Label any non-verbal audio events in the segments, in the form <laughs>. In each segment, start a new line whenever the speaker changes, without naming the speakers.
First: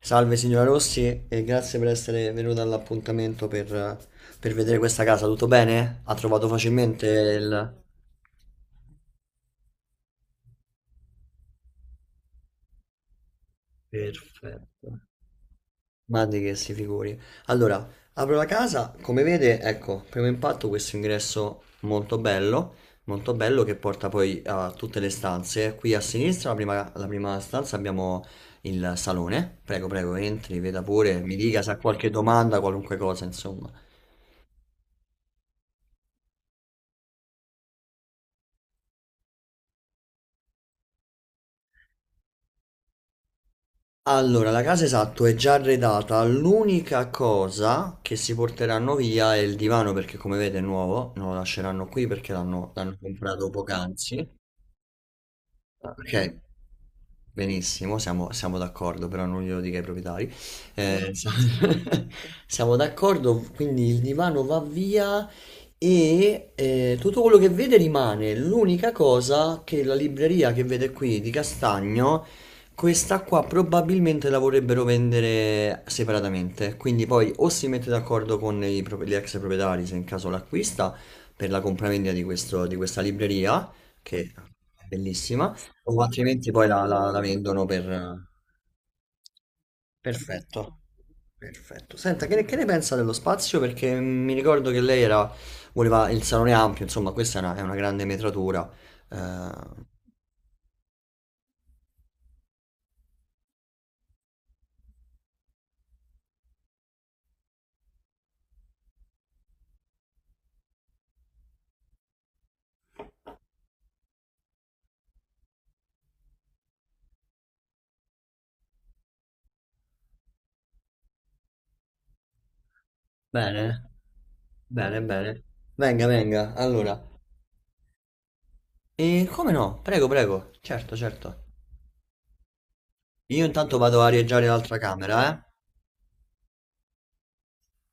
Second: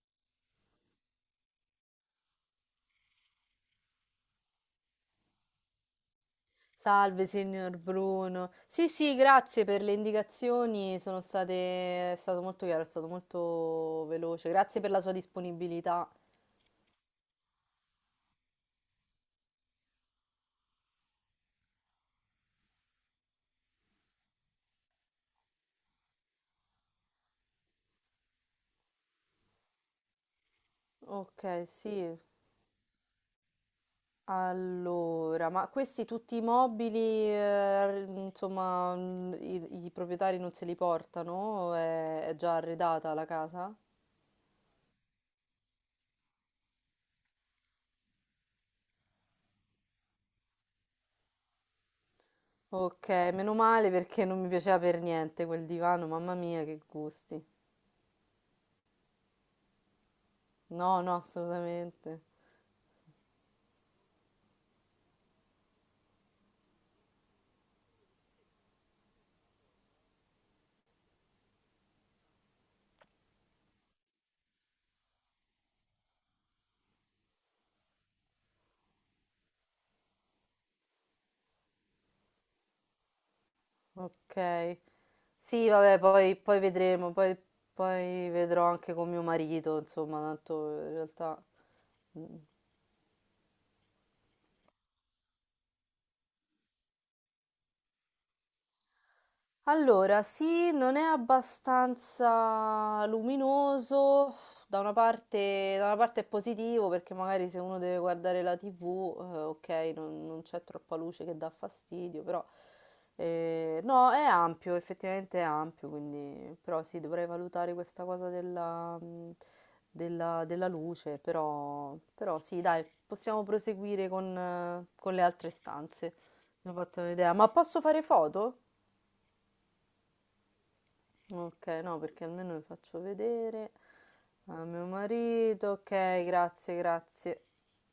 Salve signora Rossi e grazie per essere venuta all'appuntamento per vedere questa casa. Tutto bene? Ha trovato facilmente
Salve,
il...
signor Bruno. Sì, sì, grazie per le indicazioni, sono state... è stato molto chiaro, è stato molto veloce. Grazie per
Perfetto.
la sua disponibilità.
Ma di che si figuri. Allora, apro la casa, come vede, ecco, primo impatto questo ingresso molto bello che porta poi a tutte le stanze. Qui a sinistra, la prima stanza, abbiamo il salone. Prego, prego, entri, veda pure, mi dica
Ok,
se ha qualche
sì.
domanda, qualunque cosa, insomma.
Allora, ma questi tutti i mobili, insomma, i proprietari non se li portano? È già arredata la casa?
Allora, la casa esatto è già arredata, l'unica cosa che si porteranno via è il divano perché come vede è nuovo, non lo lasceranno qui perché l'hanno
Ok,
comprato
meno male perché
poc'anzi.
non mi piaceva per niente quel divano, mamma
Ok,
mia, che gusti.
benissimo, siamo d'accordo, però non glielo dica ai proprietari.
No,
No.
no,
<laughs>
assolutamente.
Siamo d'accordo, quindi il divano va via e tutto quello che vede rimane. L'unica cosa che la libreria che vede qui di Castagno, questa qua probabilmente la vorrebbero vendere separatamente. Quindi poi o si mette d'accordo con gli ex proprietari, se in caso l'acquista, per la compravendita di di questa libreria, che
Ok.
è bellissima,
Sì, vabbè,
o
poi,
altrimenti
poi
poi la, la-
vedremo,
la
poi,
vendono per...
poi vedrò anche con mio marito, insomma, tanto
Perfetto.
in realtà...
Perfetto. Senta, che ne pensa dello spazio? Perché mi ricordo che lei voleva il salone ampio, insomma, questa è una grande metratura. Eh,
Allora, sì, non è abbastanza luminoso, da una parte è positivo perché magari se uno deve guardare la TV, ok, non, non c'è troppa luce che dà fastidio, però no, è ampio, effettivamente è ampio, quindi però sì, dovrei valutare questa cosa della, della luce, però, però sì, dai, possiamo
Bene,
proseguire
bene,
con le
bene.
altre
Venga,
stanze,
venga.
mi ho
Allora,
fatto un'idea, ma posso fare foto?
e come no? Prego, prego. Certo, certo.
Okay, no, perché almeno le faccio
Io
vedere
intanto vado a arieggiare
a
l'altra
mio
camera, eh?
marito. Okay, grazie, grazie.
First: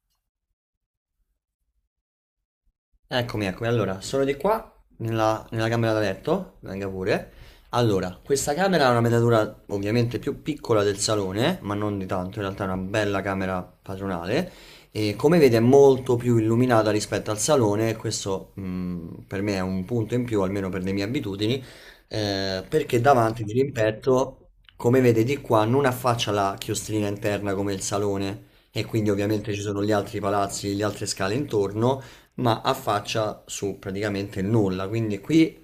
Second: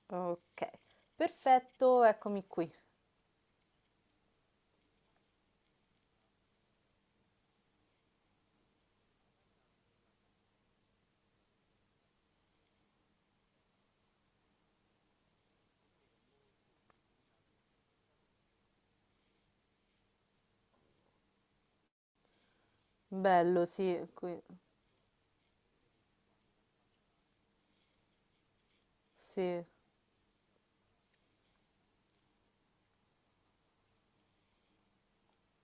Okay, perfetto, eccomi qui.
Eccomi, eccomi. Allora, sono di qua, nella camera da letto, venga pure. Allora, questa camera ha una metratura ovviamente più piccola del salone, ma non di tanto, in realtà è una bella camera padronale. E come vede è molto più illuminata rispetto al salone, e questo per me è un punto in più, almeno per le mie abitudini, perché davanti di
Bello, sì, qui,
rimpetto, come vede di qua, non affaccia la chiostrina interna come il salone, e quindi ovviamente ci
sì,
sono gli altri palazzi, le altre scale intorno, ma affaccia su praticamente il nulla. Quindi qui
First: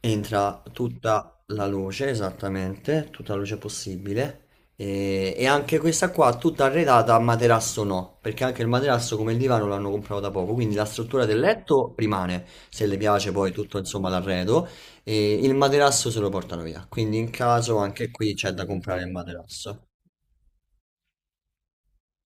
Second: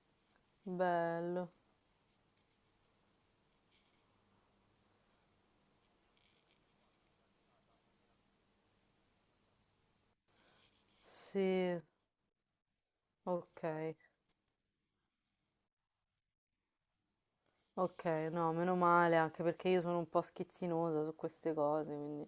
entra tutta
bello,
la luce, esattamente, tutta la luce possibile. E anche questa qua tutta arredata a materasso, no, perché anche il materasso come il divano l'hanno comprato da poco, quindi la struttura del
sì,
letto rimane, se le piace poi tutto
okay,
insomma l'arredo, e il materasso se lo portano via, quindi in caso anche
okay,
qui c'è
no,
da
meno
comprare il
male, anche perché io
materasso.
sono un po' schizzinosa su queste cose, quindi...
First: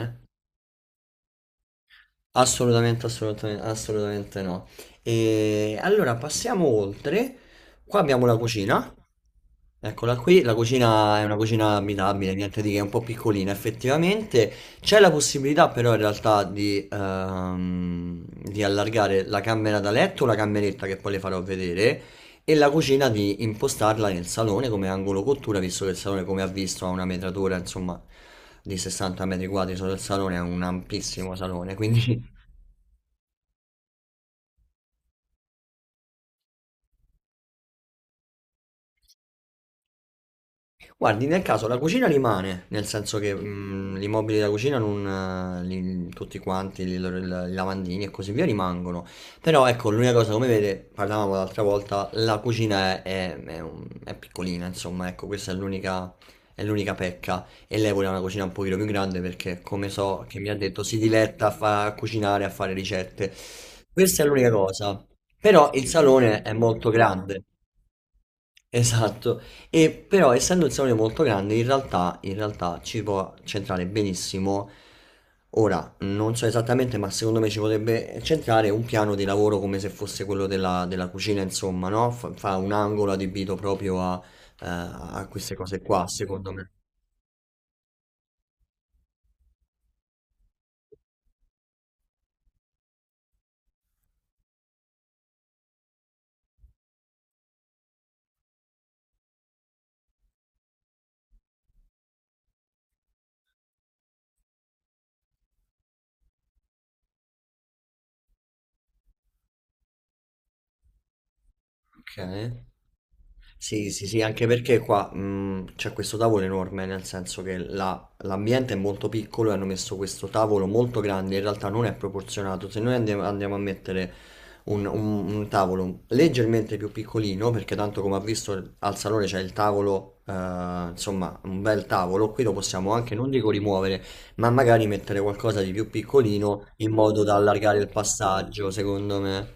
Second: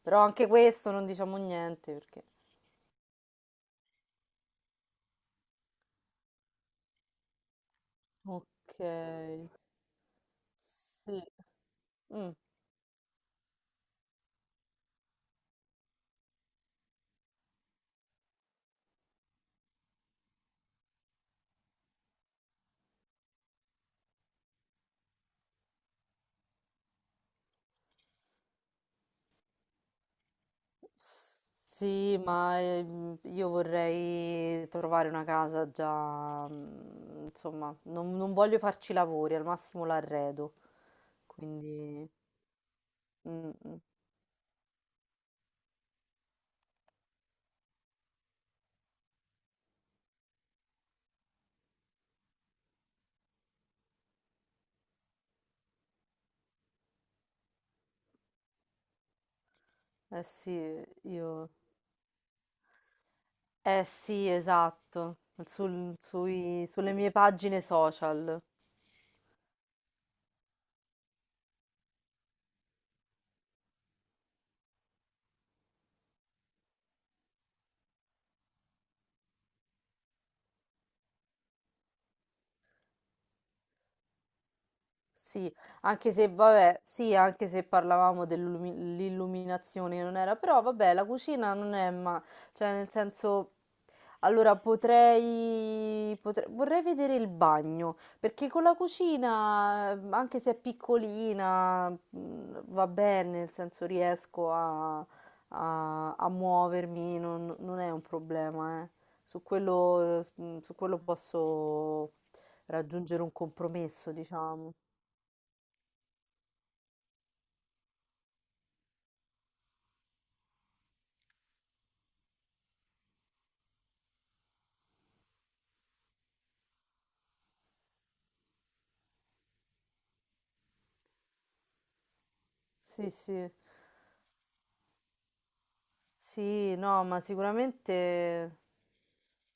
Però anche questo non diciamo niente perché...
Assolutamente, assolutamente, assolutamente no. E allora passiamo oltre. Qua abbiamo la cucina.
Okay,
Eccola qui, la cucina
sì.
è una cucina
Mm.
abitabile, niente di che, è un po' piccolina effettivamente. C'è la possibilità però in realtà di allargare la camera da letto, la cameretta che poi le farò vedere, e la cucina di impostarla nel salone come angolo cottura, visto che il salone, come ha visto, ha una metratura, insomma, di 60 metri quadri solo il salone, è un ampissimo salone,
Sì,
quindi.
ma io vorrei trovare una casa già, insomma, non, non voglio farci lavori, al massimo l'arredo,
Guardi, nel caso la cucina
quindi...
rimane, nel senso che
mm, mm.
gli immobili da cucina, non, tutti quanti, i lavandini e così via rimangono. Però ecco, l'unica cosa, come vede, parlavamo l'altra volta, la cucina è piccolina, insomma, ecco, questa è l'unica pecca. E lei voleva una cucina un pochino più grande perché, come
Eh
so che mi
sì,
ha detto, si diletta
io...
a cucinare, a fare ricette.
Eh
Questa è
sì,
l'unica cosa.
esatto,
Però il salone è molto
sulle mie
grande.
pagine social.
Esatto, e però essendo il salone molto grande in realtà ci può centrare benissimo, ora non so esattamente, ma secondo me ci potrebbe centrare un piano di lavoro come se fosse quello della cucina insomma, no? Fa un angolo adibito proprio a
Sì,
queste cose qua
anche se
secondo me.
vabbè, sì, anche se parlavamo dell'illuminazione non era, però vabbè, la cucina non è ma cioè nel senso allora vorrei vedere il bagno, perché con la cucina, anche se è piccolina, va bene, nel senso riesco a, a muovermi, non, non è un problema, eh. Su quello, su quello posso
Ok.
raggiungere un
Sì, sì,
compromesso,
sì, anche
diciamo.
perché qua c'è questo tavolo enorme, nel senso che l'ambiente è molto piccolo e hanno messo questo tavolo molto grande, in realtà non è proporzionato. Se noi andiamo a mettere un tavolo leggermente più piccolino, perché tanto come ha visto al salone c'è il tavolo, insomma, un bel tavolo, qui lo possiamo
Sì,
anche, non dico
sì,
rimuovere, ma magari mettere qualcosa di più piccolino
sì,
in
no, ma
modo da allargare il
sicuramente,
passaggio, secondo me.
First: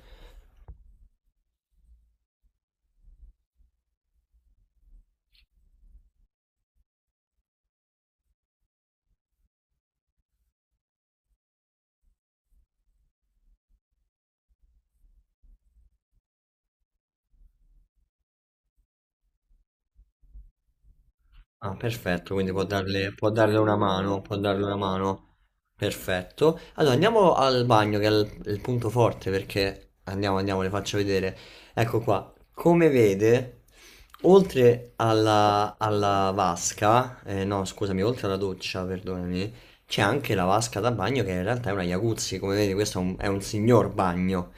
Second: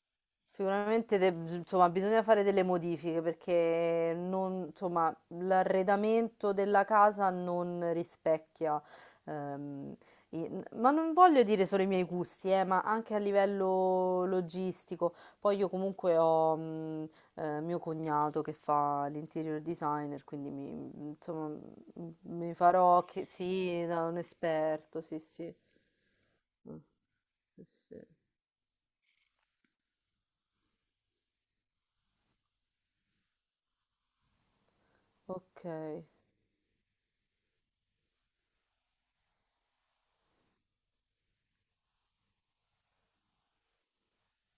sicuramente de- insomma, bisogna fare delle modifiche perché insomma, l'arredamento della casa non rispecchia. ehm, i- ma non voglio dire solo i miei gusti, ma anche a livello logistico. Poi io comunque ho mio cognato che fa l'interior designer, quindi insomma,
Ah, perfetto, quindi
Mi
può
farò
darle,
chie
può darle una
sì, da un
mano, può darle una
esperto, sì,
mano.
sì.
Perfetto.
Mh.
Allora andiamo
Sì,
al
sì.
bagno, che è il punto forte, perché andiamo, andiamo, le faccio vedere. Ecco qua, come vede, oltre alla,
Okay,
alla vasca, no, scusami, oltre alla doccia, perdonami, c'è anche la vasca da bagno che in realtà è una jacuzzi, come vedi questo è un signor bagno.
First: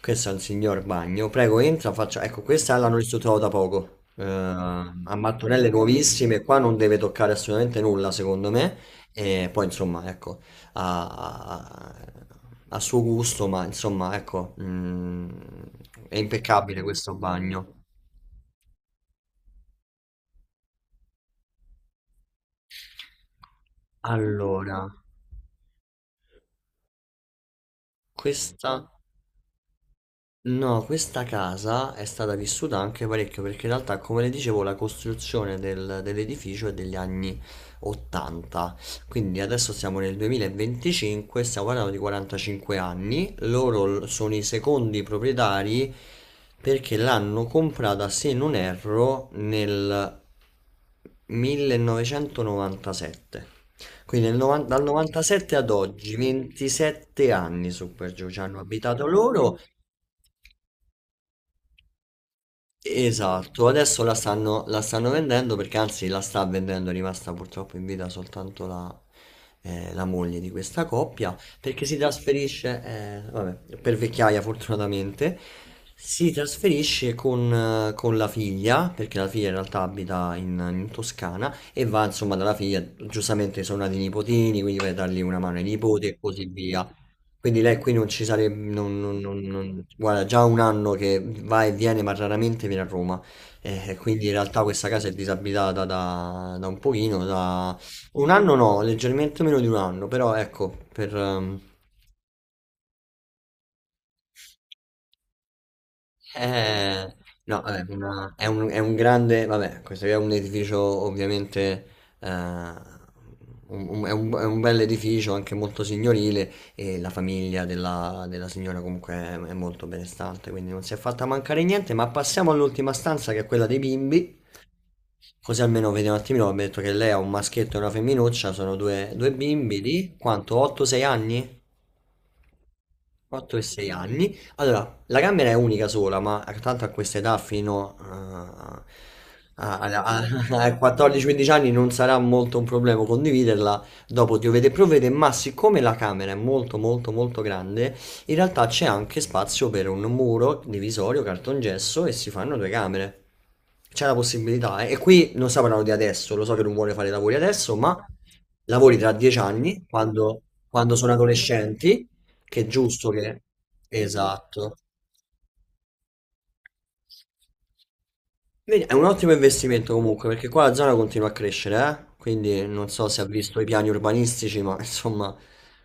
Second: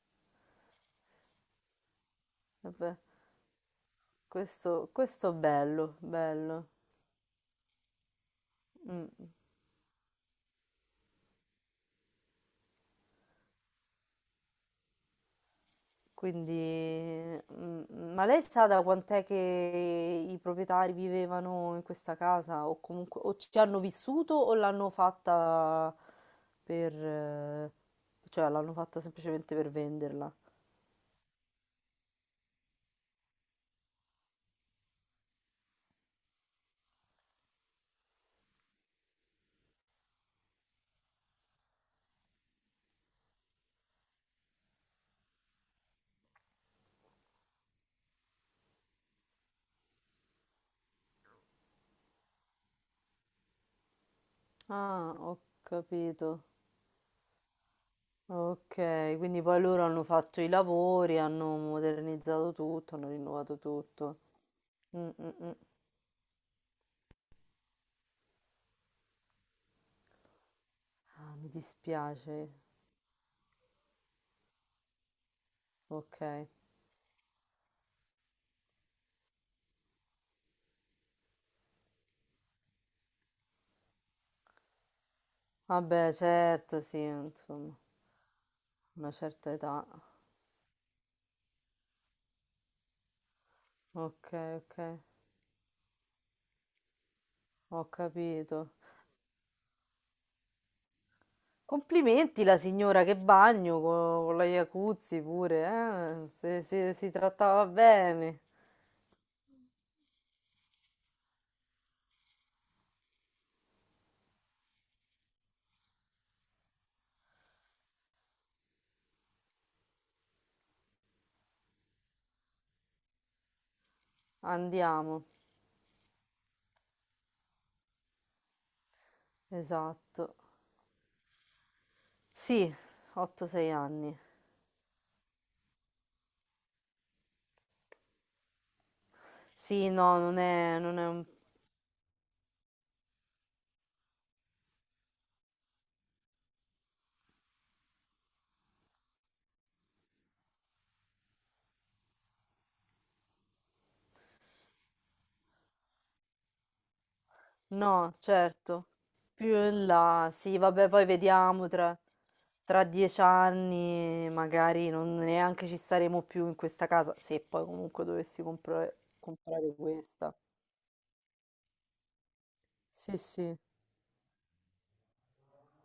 Questo è un signor bagno. Prego, entra, faccia... Ecco, questa
vabbè,
l'hanno ristrutturata da poco. A
questo
mattonelle
bello,
nuovissime, qua
bello.
non deve toccare assolutamente nulla, secondo me.
Mh.
E poi, insomma, ecco, a, a- a suo gusto, ma insomma, ecco, è impeccabile questo
Quindi
bagno.
ma lei sa da quant'è che i proprietari vivevano in questa casa o comunque o ci hanno vissuto o
Allora,
l'hanno fatta per cioè
questa...
l'hanno fatta semplicemente per venderla?
No, questa casa è stata vissuta anche parecchio perché in realtà, come le dicevo, la costruzione dell'edificio è degli anni 80, quindi adesso siamo nel 2025, stiamo parlando di 45 anni, loro sono i secondi proprietari perché l'hanno comprata, se non erro, nel 1997. Quindi dal
Ah, ho
97 ad oggi,
capito.
27 anni su per giù ci hanno abitato
Ok, quindi
loro.
poi loro hanno fatto i lavori, hanno modernizzato tutto, hanno rinnovato
Esatto, adesso la
tutto.
stanno, la
Mm,
stanno
mm, mm.
vendendo, perché anzi la sta vendendo, è rimasta purtroppo in vita soltanto la moglie di questa
Ah,
coppia
mi
perché si
dispiace.
trasferisce, vabbè, per vecchiaia fortunatamente,
Ok.
si trasferisce con la figlia perché la figlia in realtà abita in Toscana, e va insomma dalla figlia, giustamente sono nati i nipotini, quindi vai a dargli una mano ai nipoti
Vabbè,
e così
certo,
via.
sì,
Quindi
insomma,
lei qui non ci sarebbe,
una certa età.
guarda, già un anno che va e viene, ma raramente viene a Roma. Quindi
Ok,
in realtà
ok,
questa casa è disabitata da un pochino, da
ho
un anno,
capito.
no, leggermente meno di un anno, però ecco,
Complimenti la signora che bagno con, la Iacuzzi pure, eh? Se, se
eh,
si
no,
trattava
vabbè,
bene.
è un grande, vabbè, questo è un edificio ovviamente, eh, è un bel edificio, anche molto signorile, e la famiglia della signora comunque è molto benestante, quindi non si è fatta mancare niente, ma passiamo all'ultima stanza che è quella dei bimbi,
Andiamo.
così almeno vediamo un attimino, abbiamo detto che lei ha un maschietto e una femminuccia, sono due bimbi di
Esatto.
quanto? 8-6 anni?
Sì,
4 e
8-6
6
anni.
anni. Allora, la camera è unica sola, ma tanto a questa età fino a-
Sì,
a-
no,
a-
non
<laughs> ai
è, non è un
14-15 anni non sarà molto un problema condividerla. Dopo diovete e provvede, ma siccome la camera è molto molto molto grande, in realtà c'è anche spazio per un muro divisorio, cartongesso, e si fanno due camere. C'è la possibilità, eh. E qui non stiamo parlando di adesso, lo so che non vuole fare i lavori adesso, ma
No, certo.
lavori tra 10
Più
anni,
in là,
quando
sì, vabbè,
quando
poi
sono
vediamo tra,
adolescenti, che è
tra
giusto
dieci
che...
anni,
Esatto.
magari non neanche ci staremo più in questa casa, se poi comunque dovessi
Quindi è
comprare,
un ottimo
comprare
investimento comunque,
questa.
perché qua la zona continua a crescere, eh? Quindi non so
Sì,
se ha
sì.
visto i piani urbanistici, ma <laughs> insomma,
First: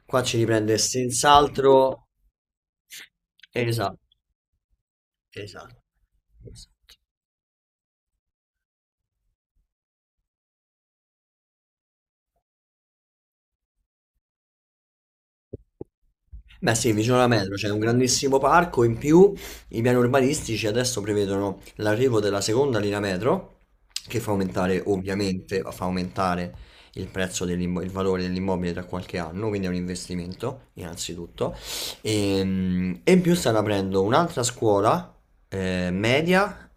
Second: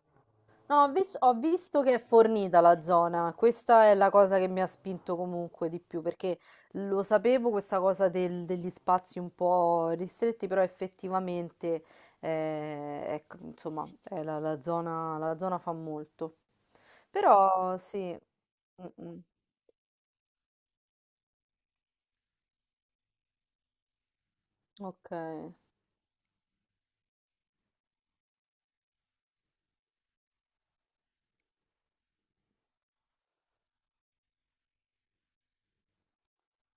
qua ci riprende
No, ho visto che è
senz'altro.
fornita la zona, questa è
Esatto,
la cosa che mi ha spinto comunque di
esatto.
più, perché
Esatto.
lo sapevo questa cosa degli spazi un po' ristretti, però effettivamente, ecco, insomma, è la la zona fa molto.
Beh sì, vicino alla metro c'è
Però
un
sì,
grandissimo parco,
Mm,
in
mm.
più i piani urbanistici adesso prevedono l'arrivo della seconda linea metro, che fa aumentare
Ok,
ovviamente, fa aumentare il prezzo il valore dell'immobile tra qualche anno, quindi è un investimento innanzitutto. E, in più stanno aprendo un'altra scuola media,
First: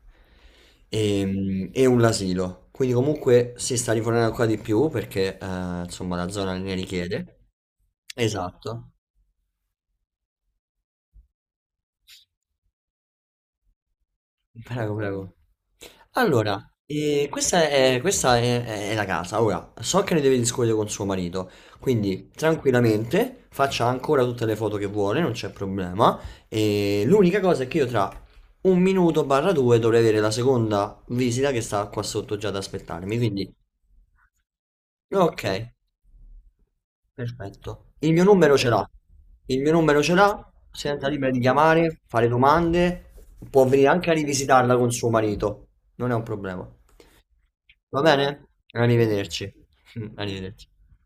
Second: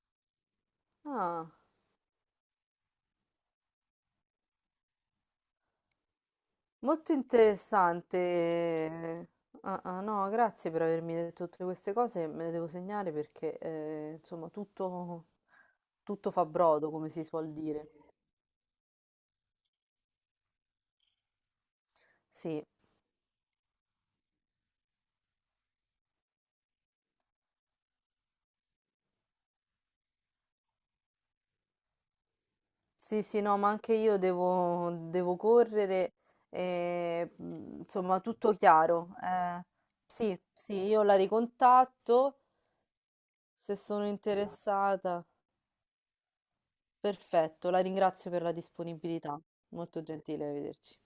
ah,
e un asilo, quindi comunque si sta rifornendo ancora di più perché insomma la zona ne
molto
richiede. Esatto.
interessante. Ah, ah, no, grazie per avermi detto tutte queste cose, me le devo segnare perché insomma
Prego,
tutto,
prego.
tutto fa
Allora,
brodo, come si suol
questa
dire.
è, questa è- è- è la casa. Ora, so che ne deve discutere con suo marito, quindi
Sì,
tranquillamente faccia ancora tutte le foto che vuole, non c'è problema. E l'unica cosa è che io tra un minuto barra due dovrei avere la seconda visita che sta qua sotto già ad aspettarmi,
sì, sì,
quindi,
no, ma anche io devo, devo
ok.
correre,
Perfetto. Il
insomma
mio
tutto
numero ce l'ha.
chiaro.
Il mio numero ce
Sì,
l'ha.
sì,
Si
io
senta
la
libera di chiamare, fare
ricontatto
domande. Può
se
venire
sono
anche a rivisitarla con suo
interessata.
marito. Non è un problema.
Perfetto, la
Va
ringrazio per
bene?
la disponibilità.
Arrivederci.
Molto
<laughs>
gentile,
Arrivederci.
arrivederci.